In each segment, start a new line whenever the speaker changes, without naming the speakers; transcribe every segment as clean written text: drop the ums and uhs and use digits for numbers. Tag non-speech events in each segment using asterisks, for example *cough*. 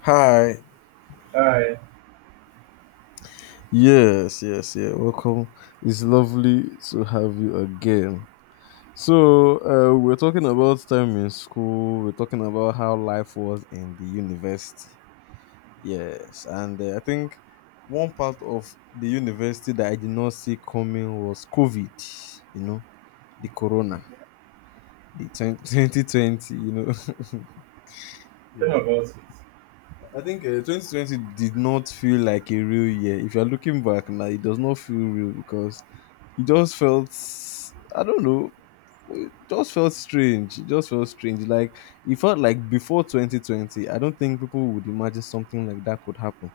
Hi.
Hi,
Yes, yes, yeah. Welcome. It's lovely to have you again. So, we're talking about time in school. We're talking about how life was in the university. Yes, and I think one part of the university that I did not see coming was COVID. You know, the corona, the 2020. You know, *laughs*
tell me
yeah.
about it.
I think 2020 did not feel like a real year. If you're looking back now, it does not feel real because it just felt, I don't know, it just felt strange, it just felt strange, like it felt like before 2020, I don't think people would imagine something like that could happen.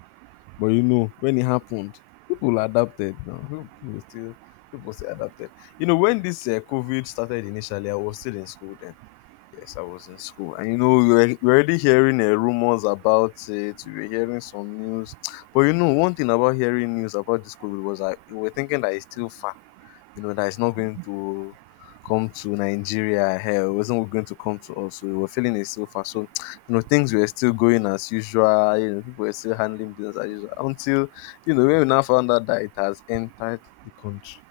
But you know, when it happened, people adapted. Now people were still, people still adapted. You know, when this covid started initially, I was still in school then. Yes, I was in school, and you know, we were already hearing rumors about it, we were hearing some news. But you know, one thing about hearing news about this covid was that we were thinking that it's still far, you know, that it's not going to come to Nigeria here. It wasn't going to come to us. So we were feeling it so far. So, you know, things were still going as usual. You know, people were still handling business as usual until, you know, when we now found out that it has entered the country.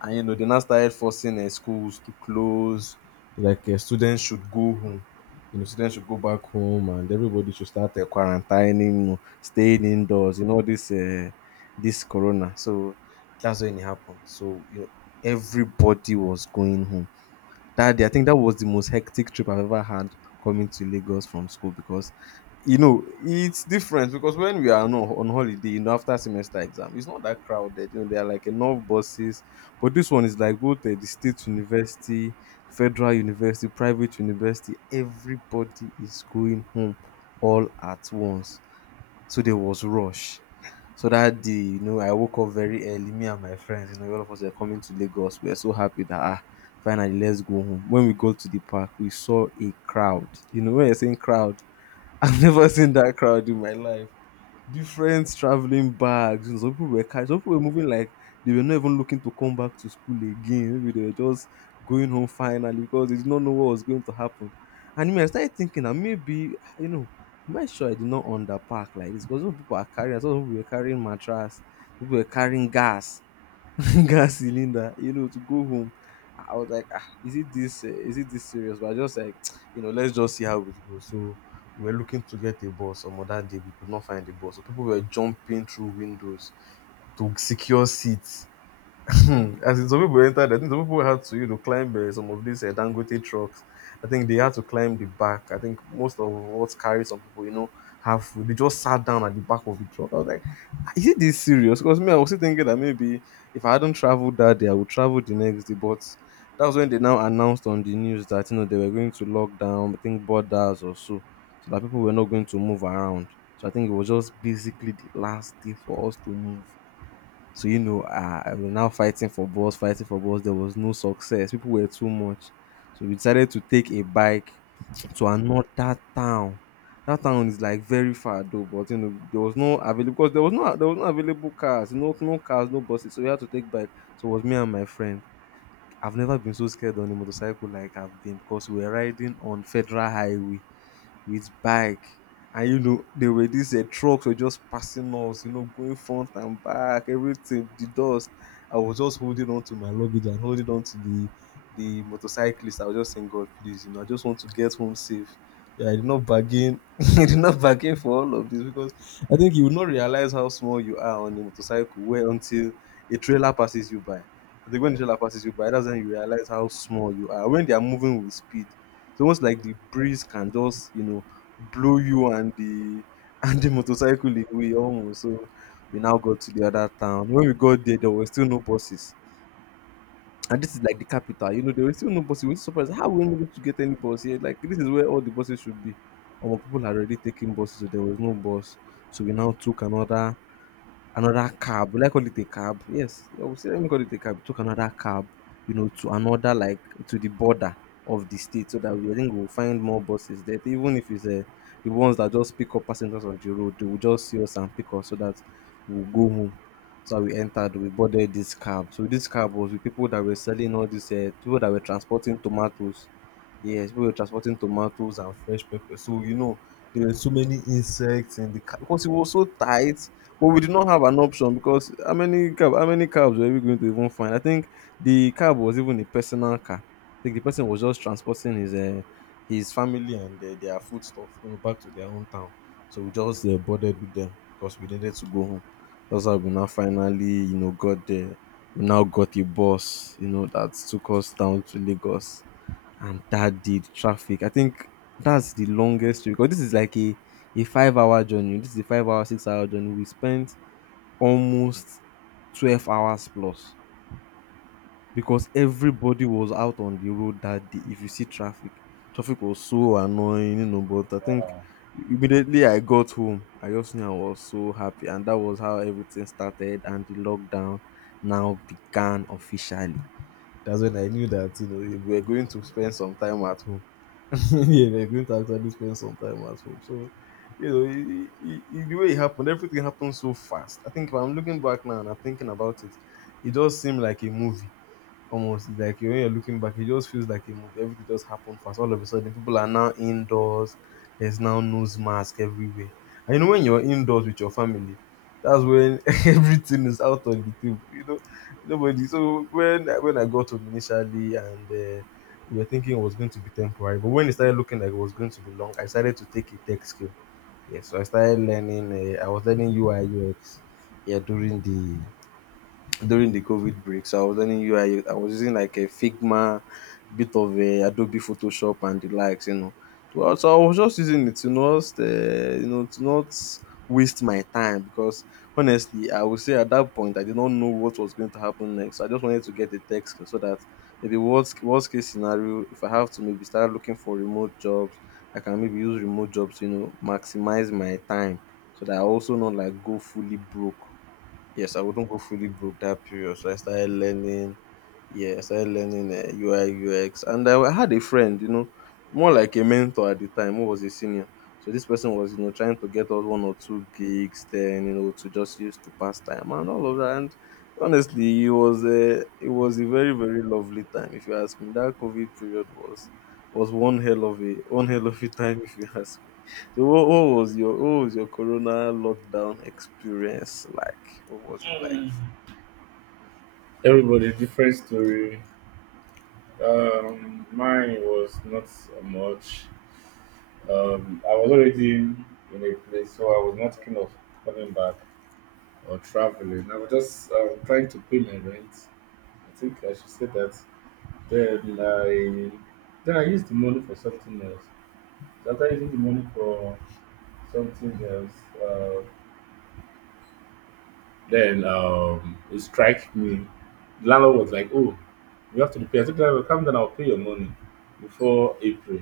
And you know, they now started forcing schools to close. Like students should go home. You know, students should go back home, and everybody should start quarantining, you know, staying indoors. You know this this corona. So that's when it happened. So you know, everybody was going home. That day, I think that was the most hectic trip I've ever had coming to Lagos from school, because you know, it's different because when we are on holiday, you know, after semester exam, it's not that crowded. You know, there are like enough buses, but this one is like both the state university, federal university, private university. Everybody is going home all at once, so there was rush. So dat day, you know, I woke up very early, me and my friends, you know, all of us were coming to Lagos. We were so happy that, ah, finally, let's go home. When we got to the park, we saw a crowd. You know, when you're saying crowd, *laughs* I've never seen that crowd in my life. Different traveling bags. You know, some people were carrying, some people were moving like they were not even looking to come back to school again. Maybe they were just going home finally because they did not know what was going to happen. And me, I started thinking that maybe, you know, am I sure I did not underpack like this? Because some people are carrying, some people were carrying mattress, people were carrying gas. *laughs* Gas cylinder, you know, to go home. I was like, ah, is it this? Is it this serious? But I just like, *tsk* you know, let's just see how it goes. So we were looking to get a bus on that day. We could not find a bus, so people were jumping through windows to secure seats. *laughs* Hmm, as in, some people entered, I think some people had to, you know, climb some of these Dangote trucks. I think they had to climb the back. I think most of what carried some people, you know, have they just sat down at the back of the truck. I was like, "Ah, is it this serious?" Because me, I was still thinking that maybe if I hadn't traveled that day, I would travel the next day. But that was when they now announced on the news that, you know, they were going to lock down, I think, borders or so, so that people were not going to move around. So I think it was just basically the last day for us to move. So, you know, ah, we were now fighting for bus, fighting for bus. There was no success. People were too much. So we decided to take a bike to another town. That town is like very far though, but you know, there was no available, because there was no available cars, no cars, no buses. So we had to take bike. So it was me and my friend. I've never been so scared on a motorcycle like I've been, because we were riding on Federal Highway with bike. And you know, there were these trucks were just passing us, you know, going front and back, everything, the dust. I was just holding on to my luggage and holding on to the motorcyclist. I was just saying, God, please, you know, I just want to get home safe. Yeah, I did not bargain. *laughs* I did not bargain for all of this, because I think you will not realize how small you are on a motorcycle where until a trailer passes you by. I think when the trailer passes you by, that's when you realize how small you are. When they are moving with speed, it's almost like the breeze can just, you know, blow you and the *laughs* and the motorcycle away almost. So we now got to the other town. When we got there, there were still no buses. And this is like the capital, you know, there were still no buses. We were surprised how we were able to get any bus here. Like this is where all the buses should be. Our people had already taken buses, so there was no bus. So we now took another cab. Will I call it a cab? Yes, I would say, let me call it a cab. Took another cab, you know, to another, like to the border of the state, so that we, I think we'll find more buses there. Even if it's the ones that just pick up passengers on the road, they will just see us and pick us, so that we'll go home. So we entered, we boarded this cab. So this cab was with people that were selling all these people that were transporting tomatoes. Yes, we were transporting tomatoes and fresh pepper. So, you know, there were so many insects in the car because it was so tight. But we did not have an option, because how many cabs were we going to even find? I think the cab was even a personal car. I think the person was just transporting his family and their foodstuff, you know, back to their own town. So we just boarded with them because we needed to go home. That's how we now finally, you know, got there. We now got a bus, you know, that took us down to Lagos, and that did traffic. I think that's the longest trip, because this is like a 5 hour journey, this is a 5 hour, 6 hour journey. We spent almost 12 hours plus, because everybody was out on the road that day. If you see traffic, traffic was so annoying, you know, but I think
Wow.
immediately I got home, I just knew, I was so happy, and that was how everything started, and the lockdown now began officially. That's when I knew that, you know, we were going to spend some time at home. *laughs* Yeah, they're going to actually spend some time at home. So, you know, the way it happened, everything happened so fast. I think if I'm looking back now and I'm thinking about it, it does seem like a movie almost. It's like when you're looking back, it just feels like a movie. Everything just happened fast. All of a sudden, people are now indoors. There's now nose mask everywhere. And you know, when you're indoors with your family, that's when *laughs* everything is out on the table. You know, nobody. So when I got home initially and we were thinking it was going to be temporary, but when it started looking like it was going to be long, I decided to take a tech skill. Yeah, so I started learning. I was learning UI UX. Yeah, during the COVID break. So I was learning UI. I was using like a Figma, bit of a Adobe Photoshop and the likes, you know. So I was just using it to not, you know, to not waste my time, because honestly, I would say at that point I did not know what was going to happen next. I just wanted to get a text so that maybe worst case scenario, if I have to maybe start looking for remote jobs, I can maybe use remote jobs, you know, maximize my time so that I also not like go fully broke. Yes, I wouldn't go fully broke that period. So I started learning, yeah, I started learning UI, UX. And I had a friend, you know, more like a mentor at the time, who was a senior. So this person was, you know, trying to get us one or two gigs then, you know, to just use to pass time and all of that. And honestly, it was a very, very lovely time. If you ask me, that COVID period was one hell of a time if you *laughs* ask me. So what was your corona lockdown experience like? What was it like?
Mm. Everybody different story. Mine was not so much. I was already in a place, so I was not thinking of coming back or traveling. I was just trying to pay my rent. I think I should say that. Then I then I used the money for something else. So after using the money for something else, um, then, it strike me. The landlord was like, "Oh, you have to pay." I said, "Landlord, calm down. I'll pay your money before April.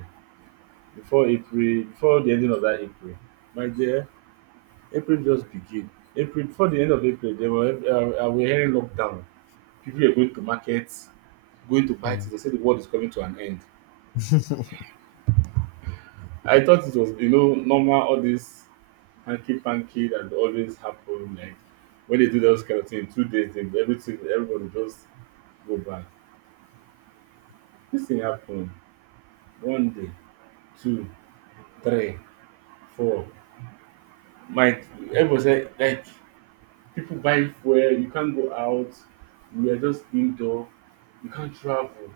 Before April. Before the ending of that April, my dear. April just begin. April before the end of April, they were we hearing lockdown. People were going to markets, going to buy things. They said the world is coming to an end. I thought it was, you know, normal. All this hanky panky that always happen. Like when they do those kind of thing, 2 days, they, everything, everybody just go back. Dis thing happen one day, 2, 3, 4 my, everybody say like people buying fuel, you can't go out. We are just indoor. You can't travel,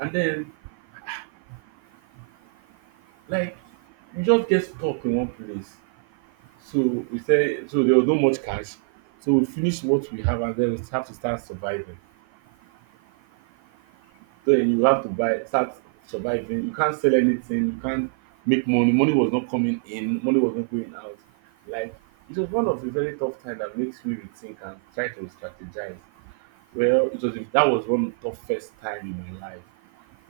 and then, like, you just get stuck in one place. So we say so there was no much cash, so we finish what we have, and then we have to start surviving. So you have to buy, start surviving. You can't sell anything. You can't make money. Money was not coming in. Money was not going out. Like, it was one of the very tough time that makes me rethink and try to strategize. Well, it was, that was one tough first time in my life.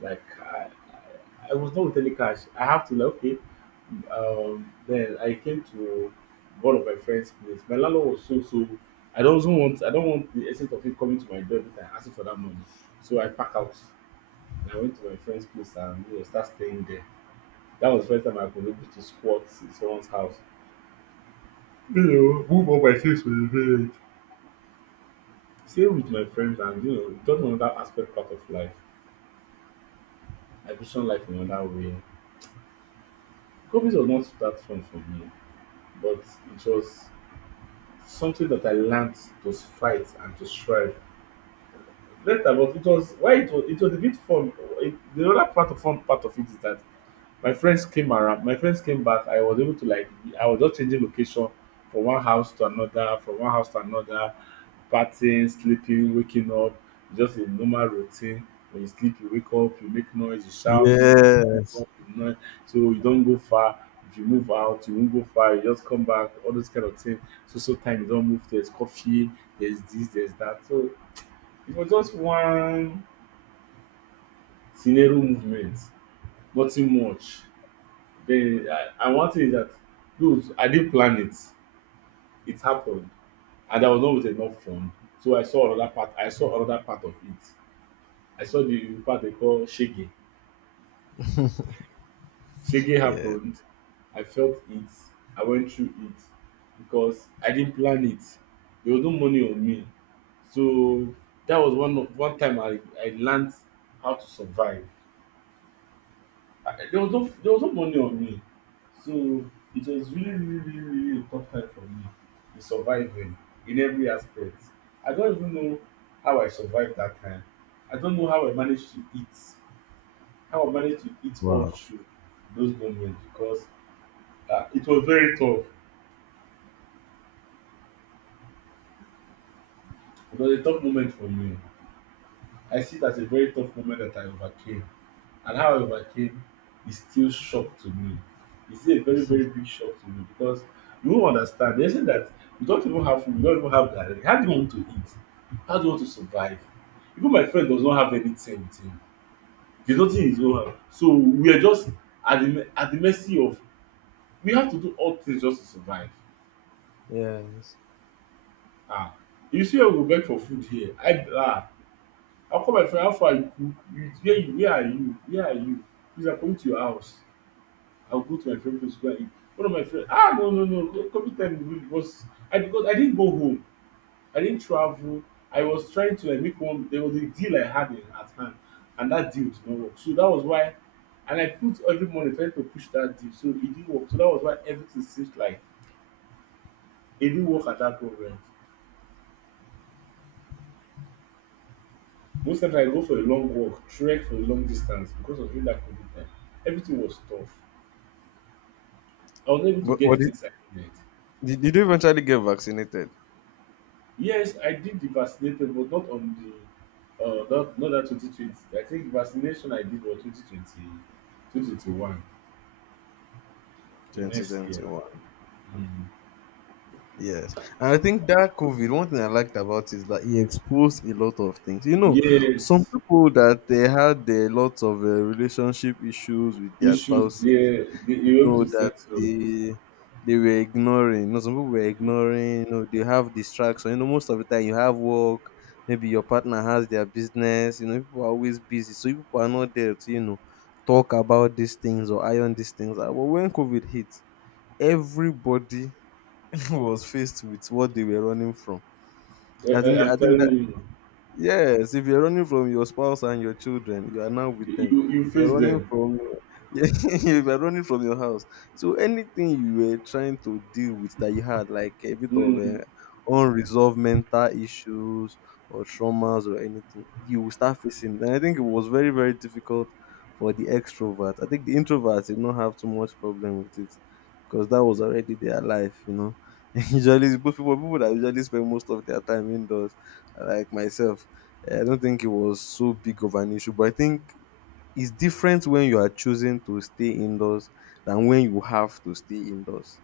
Like I was not with any cash. I have to, like, okay. Then I came to one of my friends' place. My landlord was so so. I don't want. I don't want the essence of him coming to my door every time asking for that money. So I pack out, and I went to my friend's place, and you know, start staying there. That was the first time I could able to squat in someone's house. You know, move up my things to the village. Stay with my friends, and you know, just another aspect part of life. I vision life in another way. COVID was not that fun for me, but it was something that I learned to fight and to strive. Later, but it was, why it was a bit fun. It, the other part of fun part of it is that my friends came around. My friends came back. I was able to, like, I was just changing location from one house to another, from one house to another, partying, sleeping, waking up, just a normal routine. When you sleep, you wake up, you make noise, you shout, you sleep, you wake
Yes.
up, you noise. So you don't go far. If you move out, you won't go far, you just come back, all those kind of things. so time you don't move, there's coffee, there's this, there's that. So it was just one scenario movement, nothing much. The I, and one thing is that those I didn't plan it. It happened, and I was not with enough fund. So I saw another part. I saw another part of it. I saw the part they call shege. Shege
Yes.
happened. I felt it. I went through it because I didn't plan it. There was no money on me, so that was one of- one time I learned how to survive. There was no money on me, so it was really, really, really, really a tough time for me in surviving, in every aspect. I don't even know how I survived that time. I don't know how I managed to eat, how I managed to eat all through those moments because it was very tough. It was a tough moment for me. I see it as a very tough moment that I overcame, and how I overcame is still shock to me. It's still a very, very big shock to me because you won't understand. They say that you don't even have food, you don't even have direct. How do you want to eat? How do you want to survive? Even my friend does not have anything with him. There's nothing he don't have. So we are just at the mercy of, we have to do all things just to survive.
Yes.
Ah. You see, where we go beg for food here. I call my friend, how far you cook? You, where you, where are you? Where are you? Please, I'm coming to your house. I'll go to my friend place, go and eat. One of my friends. Ah no no no co- COVID time really was, I, because I didn't go home. I didn't travel. I was trying to, like, make one, there was a deal I had in at hand, and that deal did not work. So that was why, and I put every money trying to push that deal. So it didn't work. So that was why everything seems like it didn't work at that moment. Most times I go for a long walk, trek for a long distance because of during that COVID time. Everything was tough. I was not able to
But
get
what
the
did,
things I needed.
did you eventually get vaccinated?
Yes, I did the vaccinated, but not on the not that 2020. I think the vaccination I did was 2021, the next year.
2021.
Mm.
Yes. And I think that COVID, one thing I liked about it is that it exposed a lot of things. You know, some
Yes,
people that they had a lot of relationship issues with their
issues,
spouses
yeah, they, you're able
know
to
that
settle.
they were ignoring. You know, some people were ignoring. You know, they have distraction. You know, most of the time you have work. Maybe your partner has their business. You know, people are always busy, so people are not there to, you know, talk about these things or iron these things out. But when COVID hit, everybody *laughs* was faced with what they were running from.
I'm
I think
telling
that
you,
yes, if you're running from your spouse and your children, you are now with them.
you
If you're
face
running
them.
from *laughs* yeah, if you're running from your house, so anything you were trying to deal with that you had, like a bit of
Mm.
unresolved mental issues or traumas or anything, you will start facing. And I think it was very, very difficult for the extrovert. I think the introverts did not have too much problem with it because that was already their life, you know. *laughs* Usually, people that usually spend most of their time indoors like myself, I don't think it was so big of an issue, but I think it's different when you are choosing to stay indoors than when you have to stay indoors.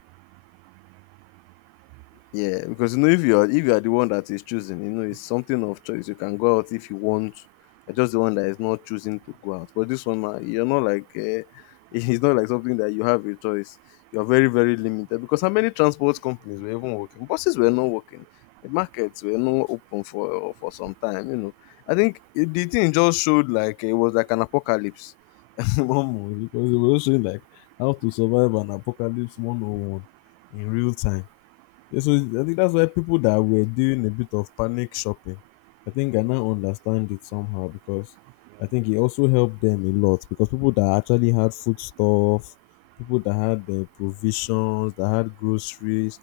Yeah, because you know if you're if you are the one that is choosing, you know it's something of choice. You can go out if you want. You're just the one that is not choosing to go out. But this one, now, you're not like *laughs* it's not like something that you have a choice. You're very, very limited because how many transport companies were even working? Buses were not working. The markets were not open for some time. You know, I think the thing just showed like it was like an apocalypse. *laughs* Almost, because it was showing like how to survive an apocalypse 101 in real time. Yeah, so I think that's why people that were doing a bit of panic shopping, I think I now understand it somehow because I think it also helped them a lot because people that actually had foodstuff, people that had their provisions, that had groceries,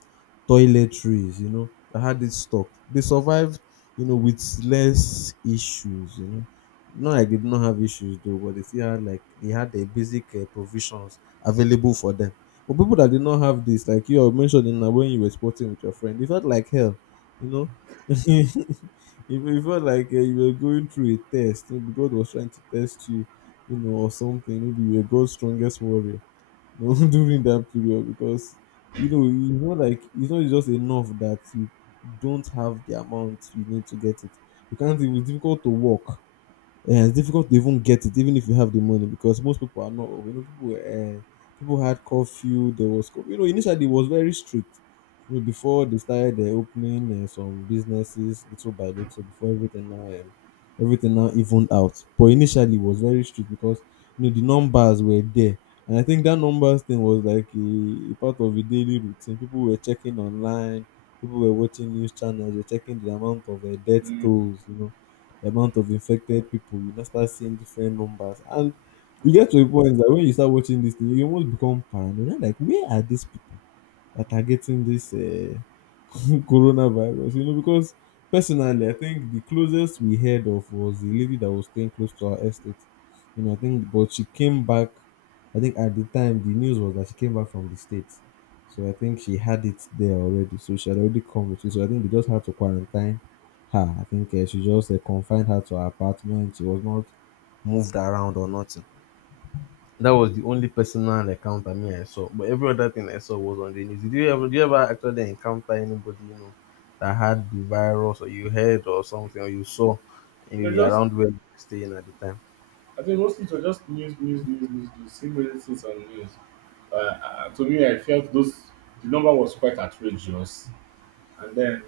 toiletries, you know, that had it stocked, they survived, you know, with less issues, you know. Not like they did not have issues though, but they still had like they had their basic provisions available for them. But people that did not have this, like you are mentioning now when you were sporting with your friend, it felt like hell, you know. *laughs* it, it felt like you were going through a test. Maybe God was trying to test you, you know, or something. Maybe you were God's strongest warrior, you know, *laughs* during that period because you know it's not just enough that you don't have the amount you need to get it. You can't. It was difficult to walk, yeah, it's difficult to even get it, even if you have the money, because most people are not. You know, people people had curfew. There was, you know, initially it was very strict. You know, before they started opening some businesses little by little, before everything now evened out. But initially it was very strict because you know the numbers were there, and I think that numbers thing was like a part of a daily routine. People were checking online, people were watching news channels, they're checking the amount of death
Mm.
tolls. You know the amount of infected people, you now start seeing different numbers. And you get to a point that when you start watching this thing, you almost become paranoid. You're like, where are these people that are getting this *laughs* coronavirus, you know, because personally, I think the closest we heard of was the lady that was staying close to our estate. You know, I think, but she came back. I think at the time the news was that she came back from the states, so I think she had it there already. So she had already come with it. So I think they just had to quarantine her. I think she just confined her to her apartment. She was not moved around or nothing. That was the only personal encounter me I saw. But every other thing I saw was on the news. Did you ever actually encounter anybody you know that had the virus, or you heard or something, or you saw
They're
maybe
just,
around where you were staying at the time?
I think mostly it was just news, news, news, news, news, seeing many things on news. To me, I felt those, the number was quite outrageous. And then,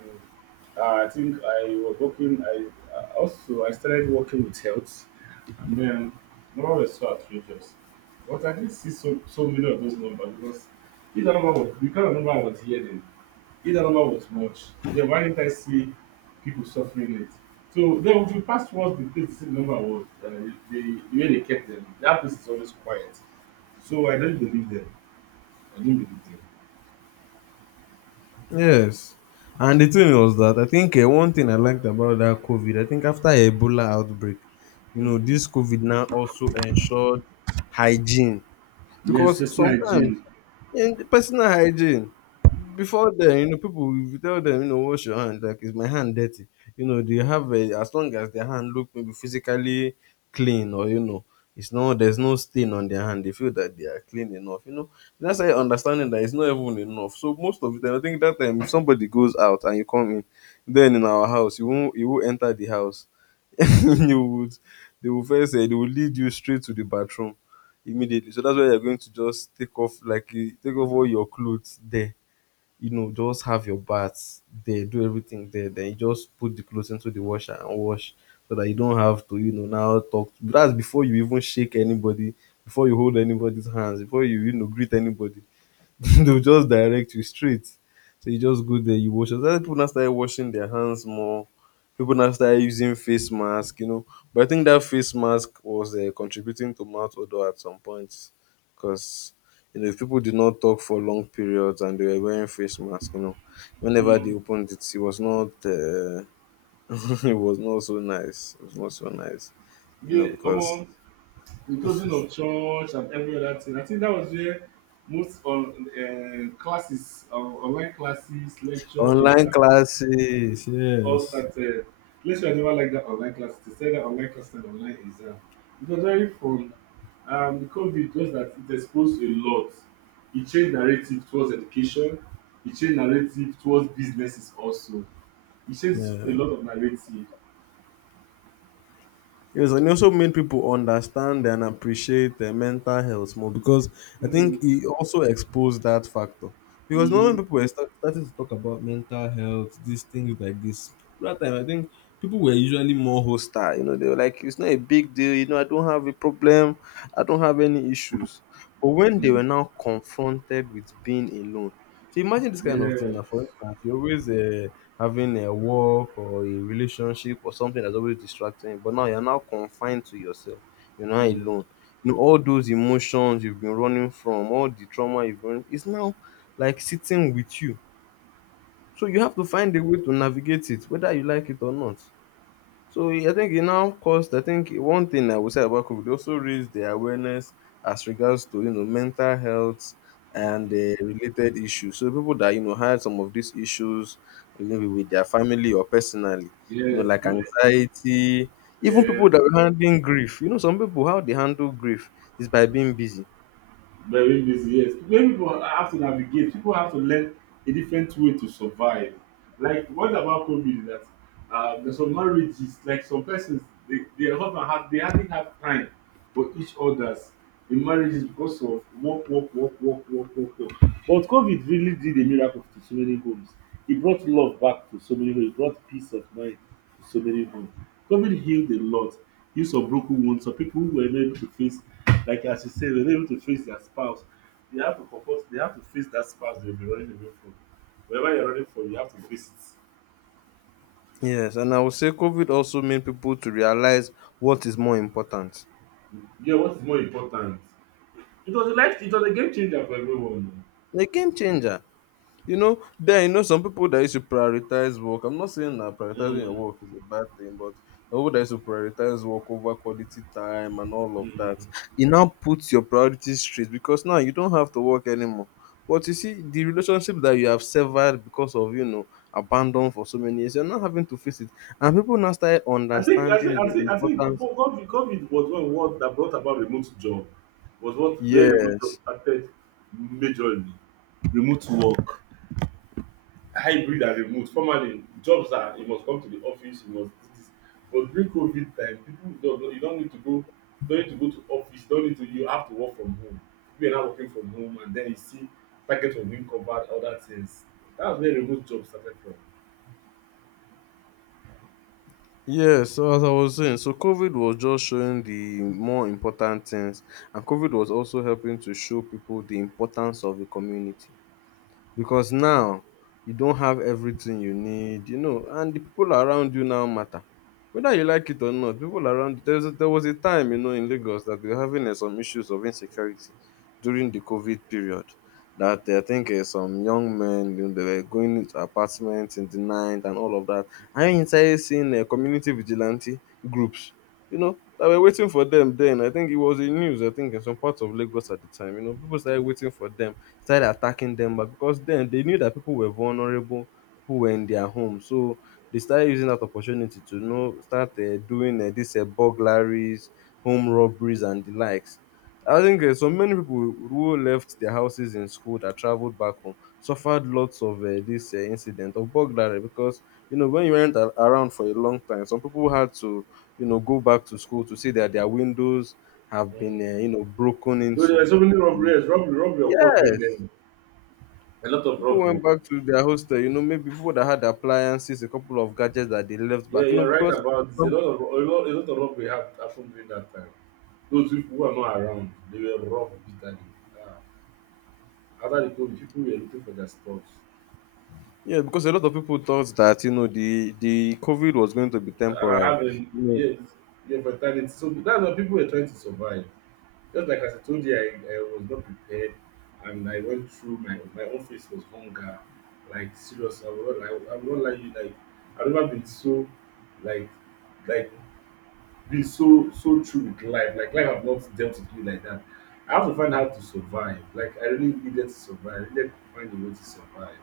I think I was working. I also I started working with health, and then numbers were so outrageous. But I did see so so many of those numbers because either number was, because the number I was hearing, either number was much. Then why didn't I see people suffering it? So then, if you pass towards the place, the number was, the way they kept them, that place is always quiet. So I don't believe them. I do not believe them.
Yes. And the thing was that I think one thing I liked about that COVID, I think after Ebola outbreak, you know,
Mm.
this COVID now also ensured hygiene.
Yes,
Because
personal
sometimes
hygiene.
in personal hygiene before then, you know, people, if you tell them, you know, wash your hand, like, is my hand dirty? You know, they have a, as long as their hand look maybe physically clean, or, you know, it's not, there's no stain on their hand, they feel that they are clean enough, you know. That's how, understanding that it's not even enough. So most of the time, I think that time, if somebody goes out and you come in then in our house, you won't you will enter the house, *laughs* they would they will first say they will lead you straight to the bathroom immediately. So that's where you're going to just take off, like, eh, take off all your clothes there. You know, just have your bath there, do everything there. Then you just put the clothes into the washer and wash so that you don't have to, you know, now talk. That's before you even shake anybody, before you hold anybody's hands, before you, you know, greet anybody. *laughs* They'll just direct you straight. So you just go there, you wash. Other people now started washing their hands more. People now started using face mask, you know. But I think that face mask was contributing to mouth odor at some point, because you know if people did not talk for long periods and they were wearing face mask, you know, whenever
Mm.
they opened it, it was not, *laughs* it was not so nice. It was not so nice, you know,
Yeah,
because
omo, the closing of church and every other thing. I think that was where most on classes, online classes, lecture,
online
exam,
classes,
all
yes,
started. Lecture, I never like that online class. They said that online class and online exam. It was very fun. The COVID just that it exposed a lot. It changed narrative towards education. It changed narrative towards businesses also. It changed a
yeah.
lot of narrative.
Yes, and it also made people understand and appreciate their mental health more because I think
Mm,
it also exposed that factor. Because now when
mm,
people were starting to talk about mental health, these things like this, that time I think people were usually more hostile. You know, they were like, it's not a big deal. You know, I don't have a problem. I don't have any issues. But when they
mm,
were now confronted with being alone, so imagine this kind of thing. Now, for
yes.
instance, you're always having a work or a relationship or something that's always distracting, you, but now you're now confined to yourself. You're now
Mm,
alone. You know all those emotions you've been running from, all the trauma you've been, it's now like sitting with you. So you have to find a way to navigate it, whether you like it or not. So I think it now caused, I think one thing I would say about COVID, it also raised the awareness as regards to you know mental health
mm,
and related issues. So people that you know had some of these issues maybe with their family or personally, you know,
yes.
like anxiety, even people
Yes,
that were handling grief. You know, some people how they handle grief is by being busy.
very busy. Yes, many people have to navigate. People have to learn a different way to survive. Like, what about COVID is that, there's some marriages, like some persons, they, their husband had, they hardly have time for each other's in marriages because of work, work, work, work, work, work, work. But COVID really did a miracle to so many homes. He brought love back to so many homes. He brought peace of mind to so many homes. COVID healed a lot. Healed some broken wounds. Some people who were not able to face, like as you said, were not able to face their spouse. They have to confront. They have to face that spouse they've been running away from. Whatever you're running from, you have to face it.
Yes, and I would say COVID also made people to realize what is more important.
Yeah, what is more important? It was a life. It was a game changer for everyone.
A game changer. You know, then you know some people that used to prioritize work. I'm not saying that prioritizing your
Mm,
work is a bad thing, but the people that used to prioritize work over quality time and all of that,
mm.
it now puts your priorities straight because now you don't have to work anymore. But you see, the relationship that you have severed because of abandon for so many years, you're not having to face it, and people now start
I think I think
understanding
I
the
think I think co-
importance.
COVID, COVID was one word that brought about remote job, was what where remote job
Yes,
started majorly. Remote work, hybrid and remote. Formerly, jobs are, you must come to the office, you must do this. But during COVID time, people don't know- you don't need to go, don't need to go to office, don't need to, you have to work from home. We are now working from home, and then you see packets of being covered, other things. That's where remote job started from.
Yes, so as I was saying, so COVID was just showing the more important things, and COVID was also helping to show people the importance of a community. Because now you don have everything you need, and the people around you now matter. Whether you like it or not, people around there was a time, in Lagos that they were having some issues of insecurity during the COVID period. That I think some young men they were going into apartments in the night and all of that. I inside seeing community vigilante groups that were waiting for them then. I think it was in news, I think, in some parts of Lagos at the time. You know, people started waiting for them, started attacking them. But because then they knew that people were vulnerable, people were in their home. So they started using that opportunity to start doing these burglaries, home robberies, and the likes. I think so many people who left their houses in school that traveled back home suffered lots of this incident of burglary because you know when you weren't around for a long time, some people had to, you know, go back to school to see that their windows have been, you know,
Mm.
broken
There
into.
were so many robberies, robbery, robbery occurred during
Yes,
then. A lot of
people
robbery.
went back to their hostel. You know, maybe people that had appliances, a couple of gadgets that they left
Yeah,
back. You know,
you're right
because
about a
some,
lot of, a lot of robbery happened during that time. Those people who are not around, they were robbed bitterly. Uh, after the COVID, people were looking for their stuffs.
yeah, because a lot of people thought that you know the COVID was going to be
And I
temporary.
haven't, yes, yeah, for, so that's what people were trying to survive. Just like as I told you, I was not prepared, and I went through my office was hunger, like serious. I will not, I will not lie you, like I've never been so, like, like be so so true with life. Like, life have not dealt with me like that. I have to find how to survive. Like, I really needed to survive. I needed to find a way to survive.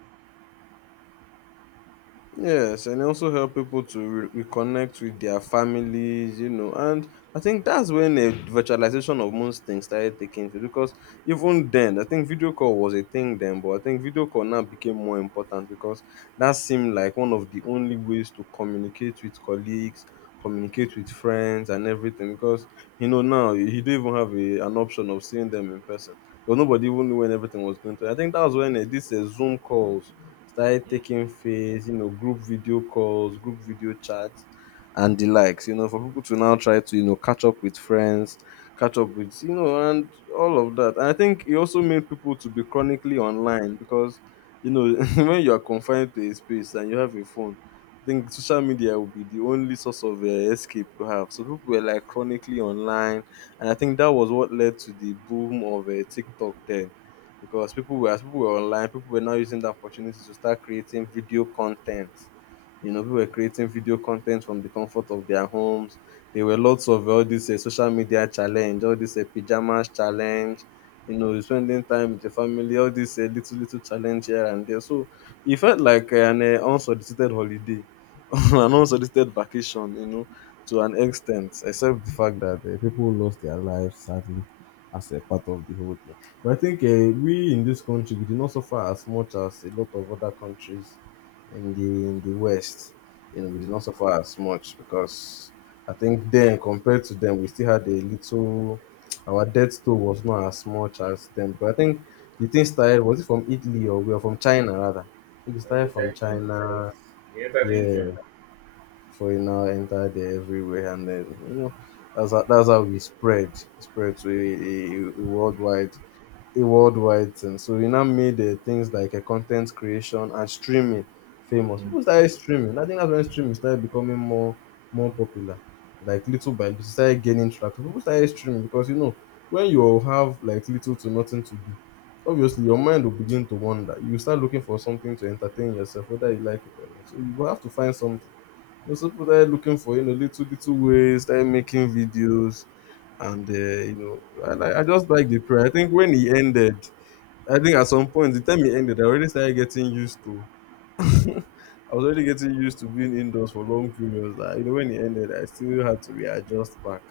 Yes, and also help people to reconnect with their families, you know. And I think that's when the virtualization of most things started taking place because even then, I think video call was a thing then, but I think video call now became more important because that seemed like one of the only ways to communicate with colleagues, communicate with friends, and everything. Because you know now you don't even have a, an option of seeing them in person. But nobody even knew when everything was going to. I think that was when this Zoom calls started
Mm.
taking face, you know, group video calls, group video chats, and the likes, you know, for people to now try to, you know, catch up with friends, catch up with, you know, and all of that. And I think it also made people to be chronically online because, you know, *laughs* when you are confined to a space and you have a phone, I think social media will be the only source of escape you have. So people were like chronically online, and I think that was what led to the boom of TikTok then because people were as people were online, people were now using the opportunity to start creating video content. You know, people were creating video content from the comfort of their homes. There were lots of all this social media challenge, all this pajamas challenge. You know, spending time with your family, all this little little challenge here and there. So it felt like an unsolicited holiday, *laughs* an unsolicited vacation. You know, to an extent, except the fact that people lost their lives sadly as a part of the whole thing. But I think we in this country we did not suffer as much as a lot of other countries in the West. You know, we did not suffer as much because I think then compared to them, we still had a little. Our death toll was not as much as them. But I think the thing started was it from Italy or we are from China rather. I think It
I
started from
entered Nigeria.
China.
You entered India.
Yeah, before it now entered everywhere, and then you know that's how we spread to a worldwide a worldwide thing. So he now made things like content creation and streaming famous.
Mm.
People started streaming. I think that's when streaming started becoming more more popular. Like little by little, it started gaining traction. People started streaming because you know when you have like little to nothing to do, obviously your mind will begin to wander. You start looking for something to entertain yourself, whether you like it or not. So you will have to find something know, so people started looking for you know little little ways, started making videos, and you know, I like I just like the prayer. I think when he ended, I think at some point the time he ended, I already started getting used to. *laughs* I was already getting used to being indoors for long periods. Like, you know, when he ended, I still had to readjust back.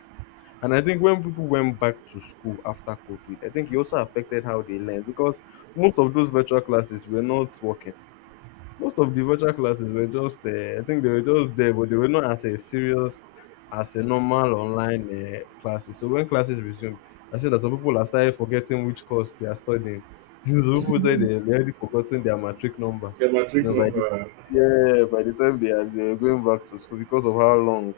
And I think when people went back to school after COVID, I think it also affected how they learned because most of those virtual classes were not working most of the virtual classes were just I think they were just there, but they were not as a serious as a normal online classes. So when classes resumed, I said that some people are started forgetting which course they are studying. *laughs* Some people said they already forgotten their matric number.
Get my trick
You know, by the
number.
yeah, by the time they are they were going back to school because of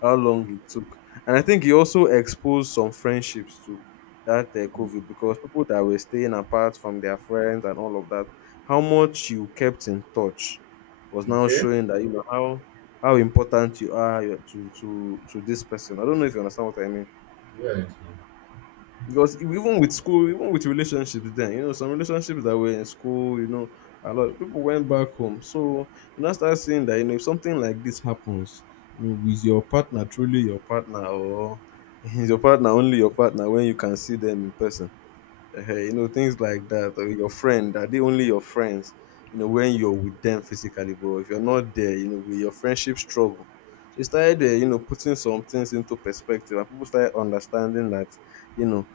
how long it took. And I think it also exposed some friendships to that COVID because people that were staying apart from their friends and all of that how much you kept in touch was now
Okay.
showing that you know how important you are your- to this person. I don't know if you understand what I mean.
Yeah.
Because even with school, even with relationships, then you know some relationships that were in school, you know, a lot of people went back home. So you now start seeing that you know if something like this happens, you know, with your partner, truly your partner, or *laughs* is your partner only your partner when you can see them in person, you know things like that, or your friend, are they only your friends you know when you're with them physically, but if you're not there you know will your friendship struggle? So it started, you know, putting some things into perspective, and people started understanding that you know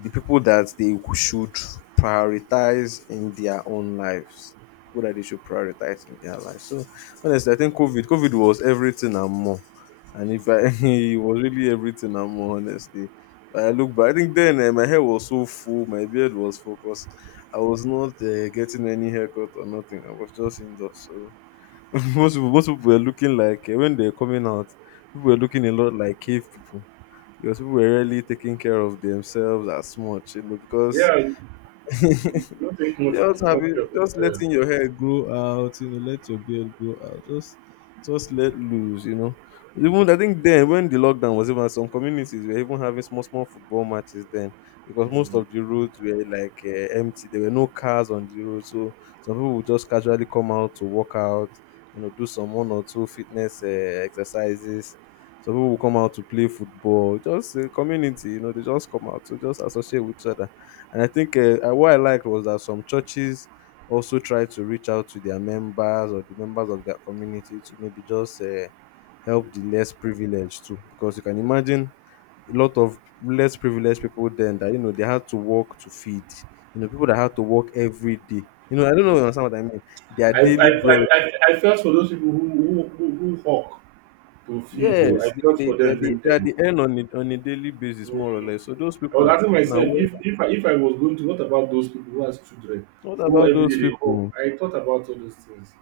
the people that they should prioritize in their own lives, people that they should prioritize in their lives. So honestly I think covid was everything and more, and if I *laughs* it was really everything and more, honestly. I look back. I think then eh, my hair was so full, my beard was focused. I was not getting any haircut or nothing. I was just indoors. So *laughs* most people were looking like eh, when they're coming out, people were looking a lot like cave people because people were really taking care of themselves as much, you know, because
Yeah. you-
*laughs*
you Don't think much
just having
much of
just
yourself.
letting your hair grow out you know let your beard grow out just let loose you know. Even I think then when the lockdown was, even some communities were even having small small football matches then because most
Mm.
of the roads were like empty, there were no cars on the road. So some people would just casually come out to work out, you know, do some one or two fitness exercises. Some people will come out to play football just a community, you know, they just come out to just associate with each other. And I think what I liked was that some churches also try to reach out to their members or the members of their community to maybe just help the less privileged too. Because you can imagine a lot of less privileged people then that, you know, they had to work to feed, you know, people that had to work every day. You know, I don't know
Yeah.
if you understand what I mean. Their
I, I,
daily bread.
I, I, I felt for those people who who hawk to feed though.
Yes,
I felt for them during
they are
them.
the end on a daily basis, more or
Mm.
less. So those
I was
people,
asking
now,
myself, if if I was going to, what about those people who has children,
what
who
about
every
those
day they hug?
people?
I thought about all those things.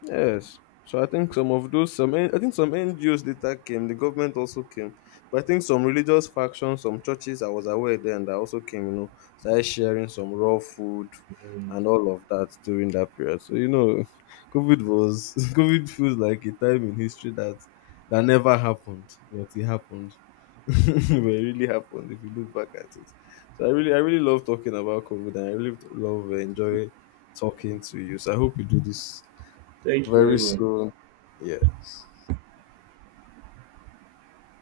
Yes. So I think some of those, I think some NGOs later came. The government also came, but I think some religious factions, some churches I was aware then that also came. You know, started sharing some raw food
Mm.
and all of that during that period. So you know, *laughs* COVID was *laughs* COVID feels like a time in history that that never happened, but it happened. *laughs* But it really happened if you look back at it. So I really love talking about COVID, and I really love enjoy talking to you. So I hope you do this
Thank you very
very
much.
soon. Yes.